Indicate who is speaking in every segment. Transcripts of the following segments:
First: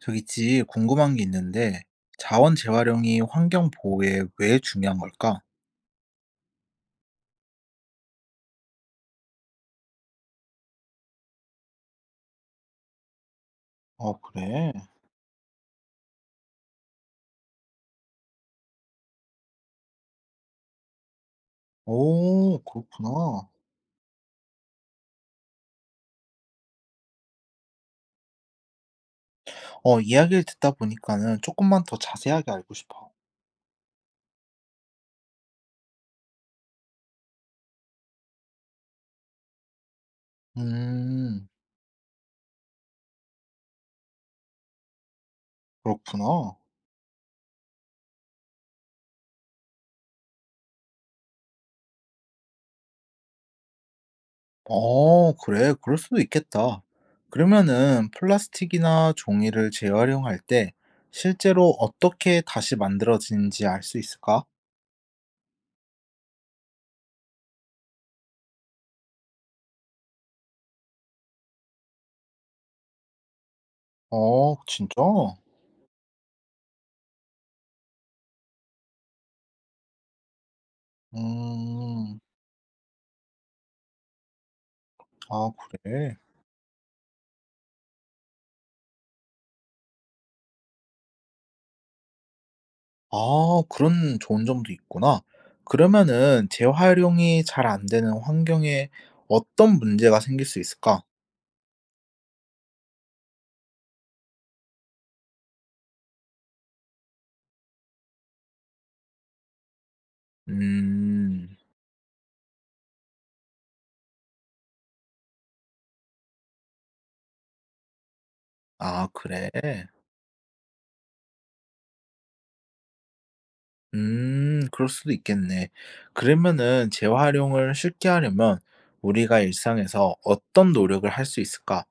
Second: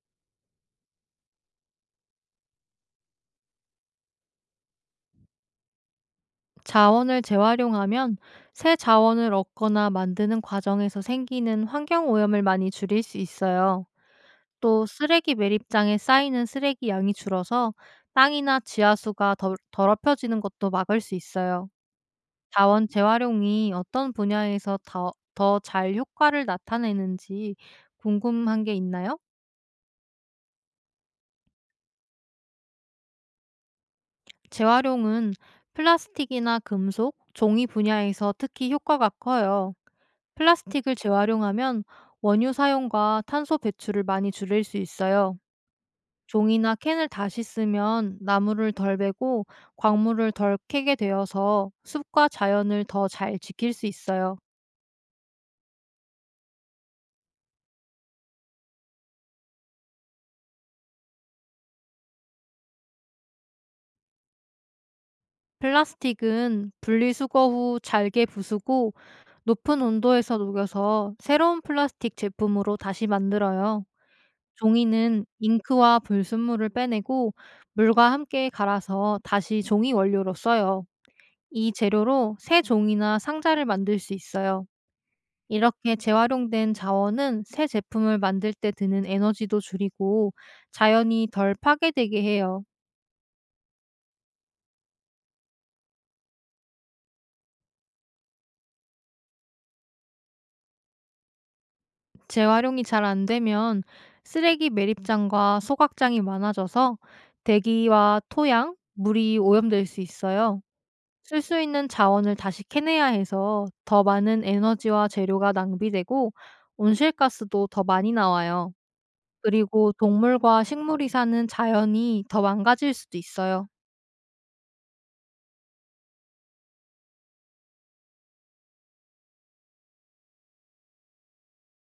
Speaker 1: 저 있지, 궁금한 게 있는데, 자원 재활용이 환경 보호에 왜 중요한 걸까?
Speaker 2: 자원을 재활용하면 새 자원을 얻거나 만드는 과정에서 생기는 환경 오염을 많이 줄일 수 있어요.
Speaker 1: 아, 그래?
Speaker 2: 또 쓰레기 매립장에 쌓이는 쓰레기 양이 줄어서 땅이나 지하수가 더럽혀지는 것도 막을 수 있어요.
Speaker 1: 오,
Speaker 2: 자원
Speaker 1: 그렇구나.
Speaker 2: 재활용이 어떤 분야에서 더 잘 효과를 나타내는지 궁금한 게 있나요?
Speaker 1: 이야기를 듣다 보니까는 조금만 더 자세하게 알고 싶어.
Speaker 2: 재활용은 플라스틱이나 금속, 종이 분야에서 특히 효과가 커요. 플라스틱을
Speaker 1: 음,
Speaker 2: 재활용하면 원유 사용과 탄소 배출을 많이 줄일 수 있어요.
Speaker 1: 그렇구나.
Speaker 2: 종이나 캔을 다시 쓰면 나무를 덜 베고 광물을 덜 캐게 되어서 숲과 자연을 더 잘 지킬 수 있어요.
Speaker 1: 어, 그래, 그럴 수도 있겠다. 그러면은 플라스틱이나 종이를 재활용할 때 실제로 어떻게 다시 만들어지는지 알 수 있을까?
Speaker 2: 플라스틱은 분리수거 후 잘게 부수고 높은 온도에서 녹여서 새로운 플라스틱 제품으로 다시 만들어요.
Speaker 1: 어, 진짜?
Speaker 2: 종이는 잉크와 불순물을 빼내고 물과 함께 갈아서 다시 종이 원료로 써요. 이
Speaker 1: 음,
Speaker 2: 재료로 새 종이나 상자를 만들 수 있어요.
Speaker 1: 아,
Speaker 2: 이렇게
Speaker 1: 그래.
Speaker 2: 재활용된 자원은 새 제품을 만들 때 드는 에너지도 줄이고 자연이 덜 파괴되게 해요.
Speaker 1: 아, 그런 좋은 점도 있구나. 그러면은 재활용이 잘 안 되는 환경에 어떤 문제가 생길 수 있을까?
Speaker 2: 재활용이 잘 안 되면 쓰레기 매립장과 소각장이 많아져서 대기와 토양, 물이 오염될 수 있어요. 쓸
Speaker 1: 음,
Speaker 2: 수 있는 자원을 다시 캐내야 해서 더 많은 에너지와 재료가 낭비되고 온실가스도 더 많이 나와요.
Speaker 1: 아, 그래.
Speaker 2: 그리고 동물과 식물이 사는 자연이 더 망가질 수도 있어요.
Speaker 1: 그럴 수도 있겠네. 그러면은 재활용을 쉽게 하려면 우리가 일상에서 어떤 노력을 할 수 있을까?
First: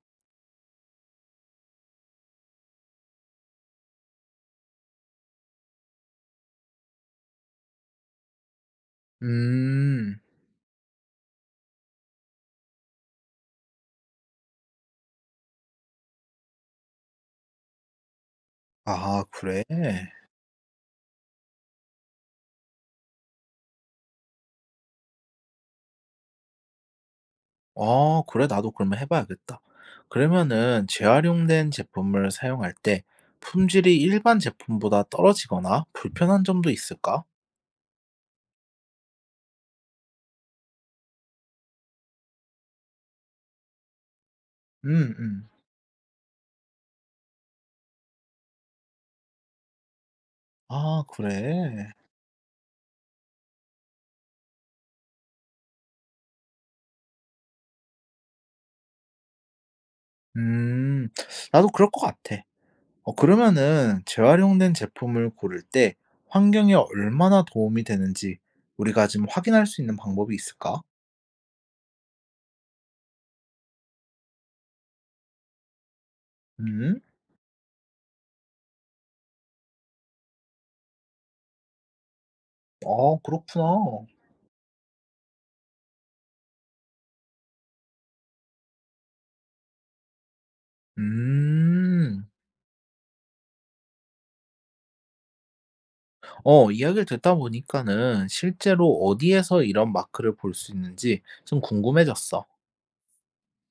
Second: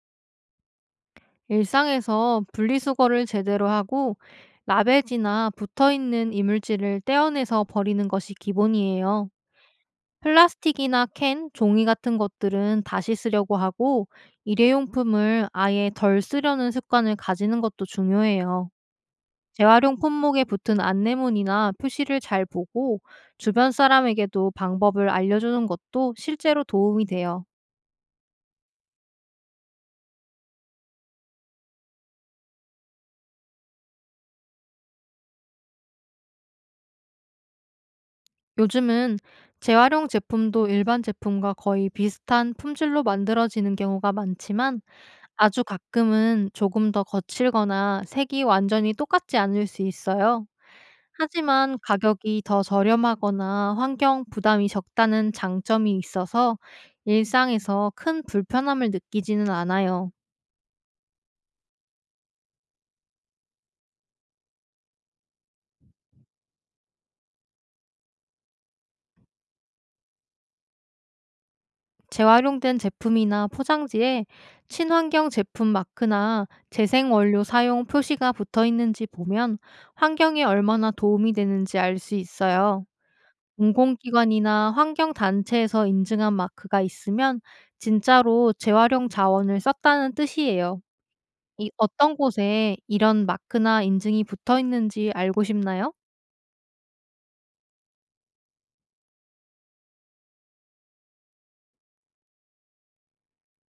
Speaker 2: 일상에서 분리수거를 제대로 하고 라베지나 붙어 있는 이물질을 떼어내서 버리는 것이 기본이에요.
Speaker 1: 음,
Speaker 2: 플라스틱이나 캔, 종이 같은 것들은 다시 쓰려고 하고 일회용품을 아예 덜 쓰려는 습관을 가지는 것도 중요해요.
Speaker 1: 아, 그래.
Speaker 2: 재활용 품목에 붙은 안내문이나 표시를 잘 보고 주변 사람에게도 방법을 알려주는 것도 실제로 도움이 돼요.
Speaker 1: 아 그래 나도 그러면 해 봐야겠다. 그러면은 재활용된 제품을 사용할 때 품질이 일반 제품보다 떨어지거나 불편한 점도 있을까?
Speaker 2: 요즘은 재활용 제품도 일반 제품과 거의 비슷한 품질로 만들어지는 경우가 많지만
Speaker 1: 음음.
Speaker 2: 아주 가끔은 조금 더 거칠거나 색이 완전히 똑같지 않을 수 있어요.
Speaker 1: 아
Speaker 2: 하지만
Speaker 1: 그래?
Speaker 2: 가격이 더 저렴하거나 환경 부담이 적다는 장점이 있어서 일상에서 큰 불편함을 느끼지는 않아요.
Speaker 1: 음. 나도 그럴 것 같아. 어 그러면은 재활용된 제품을 고를 때 환경에 얼마나 도움이 되는지 우리가 지금 확인할 수 있는 방법이 있을까?
Speaker 2: 재활용된 제품이나 포장지에 친환경 제품 마크나
Speaker 1: 음.
Speaker 2: 재생 원료 사용 표시가 붙어 있는지 보면 환경에 얼마나 도움이 되는지 알 수 있어요.
Speaker 1: 아 그렇구나.
Speaker 2: 공공기관이나 환경단체에서 인증한 마크가 있으면 진짜로 재활용 자원을 썼다는 뜻이에요. 이 어떤
Speaker 1: 음.
Speaker 2: 곳에 이런 마크나 인증이 붙어 있는지 알고 싶나요?
Speaker 1: 이야기를 듣다 보니까는 실제로 어디에서 이런 마크를 볼 수 있는지 좀 궁금해졌어.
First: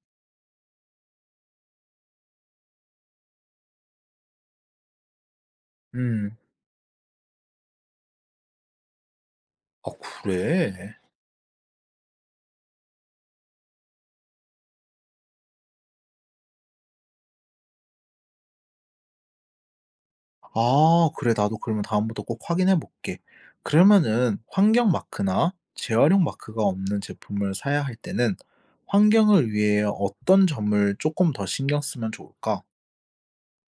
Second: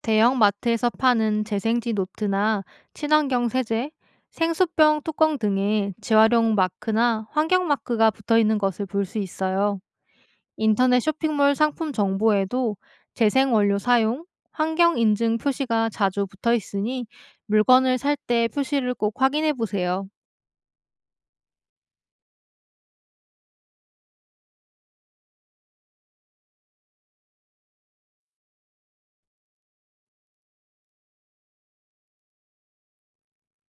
Speaker 2: 대형 마트에서 파는 재생지 노트나 친환경 세제, 생수병 뚜껑 등에
Speaker 1: 음.
Speaker 2: 재활용 마크나 환경 마크가 붙어 있는 것을 볼 수 있어요.
Speaker 1: 아, 그래?
Speaker 2: 인터넷 쇼핑몰 상품 정보에도 재생 원료 사용, 환경 인증 표시가 자주 붙어 있으니 물건을 살 때 표시를 꼭 확인해 보세요.
Speaker 1: 아, 그래. 나도 그러면 다음부터 꼭 확인해 볼게. 그러면은 환경 마크나 재활용 마크가 없는 제품을 사야 할 때는 환경을 위해 어떤 점을 조금 더 신경 쓰면 좋을까?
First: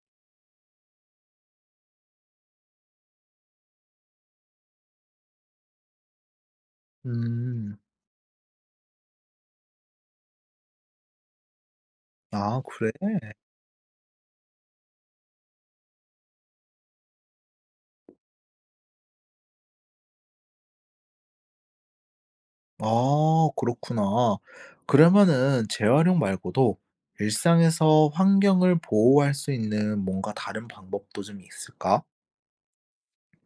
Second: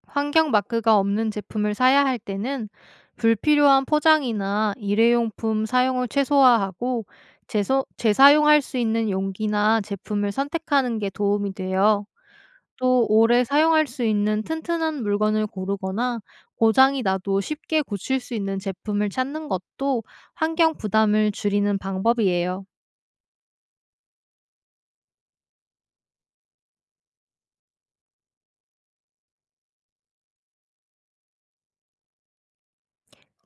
Speaker 2: 환경 마크가 없는 제품을 사야 할 때는 불필요한 포장이나 일회용품 사용을 최소화하고
Speaker 1: 음.
Speaker 2: 재사용할 수 있는 용기나 제품을 선택하는 게 도움이 돼요.
Speaker 1: 아, 그래?
Speaker 2: 또 오래 사용할 수 있는 튼튼한 물건을 고르거나 고장이 나도 쉽게 고칠 수 있는 제품을 찾는 것도 환경 부담을 줄이는 방법이에요.
Speaker 1: 아 그렇구나. 그러면은 재활용 말고도 일상에서 환경을 보호할 수 있는 뭔가 다른 방법도 좀 있을까?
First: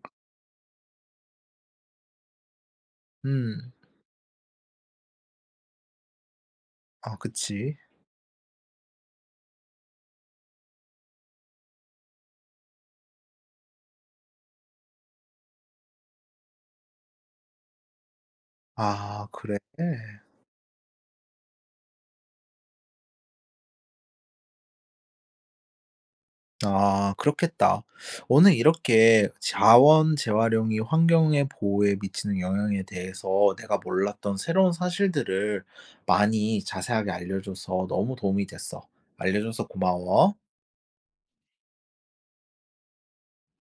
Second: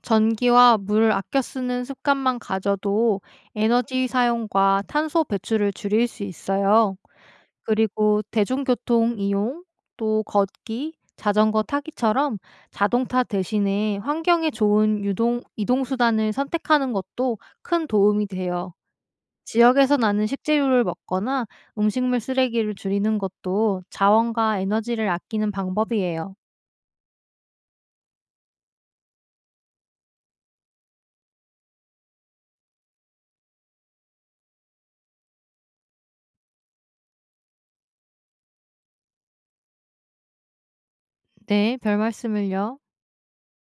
Speaker 2: 전기와 물을 아껴 쓰는 습관만 가져도
Speaker 1: 음.
Speaker 2: 에너지 사용과 탄소 배출을 줄일 수 있어요.
Speaker 1: 아 그치.
Speaker 2: 그리고 대중교통 이용, 또 걷기, 자전거 타기처럼 자동차 대신에 환경에 좋은 이동수단을 선택하는 것도 큰 도움이 돼요.
Speaker 1: 아 그래?
Speaker 2: 지역에서 나는 식재료를 먹거나 음식물 쓰레기를 줄이는 것도 자원과 에너지를 아끼는 방법이에요.
Speaker 1: 아 그렇겠다. 오늘 이렇게 자원 재활용이 환경의 보호에 미치는 영향에 대해서 내가 몰랐던 새로운 사실들을 많이 자세하게 알려줘서 너무 도움이 됐어. 알려줘서 고마워.
Speaker 2: 네, 별 말씀을요.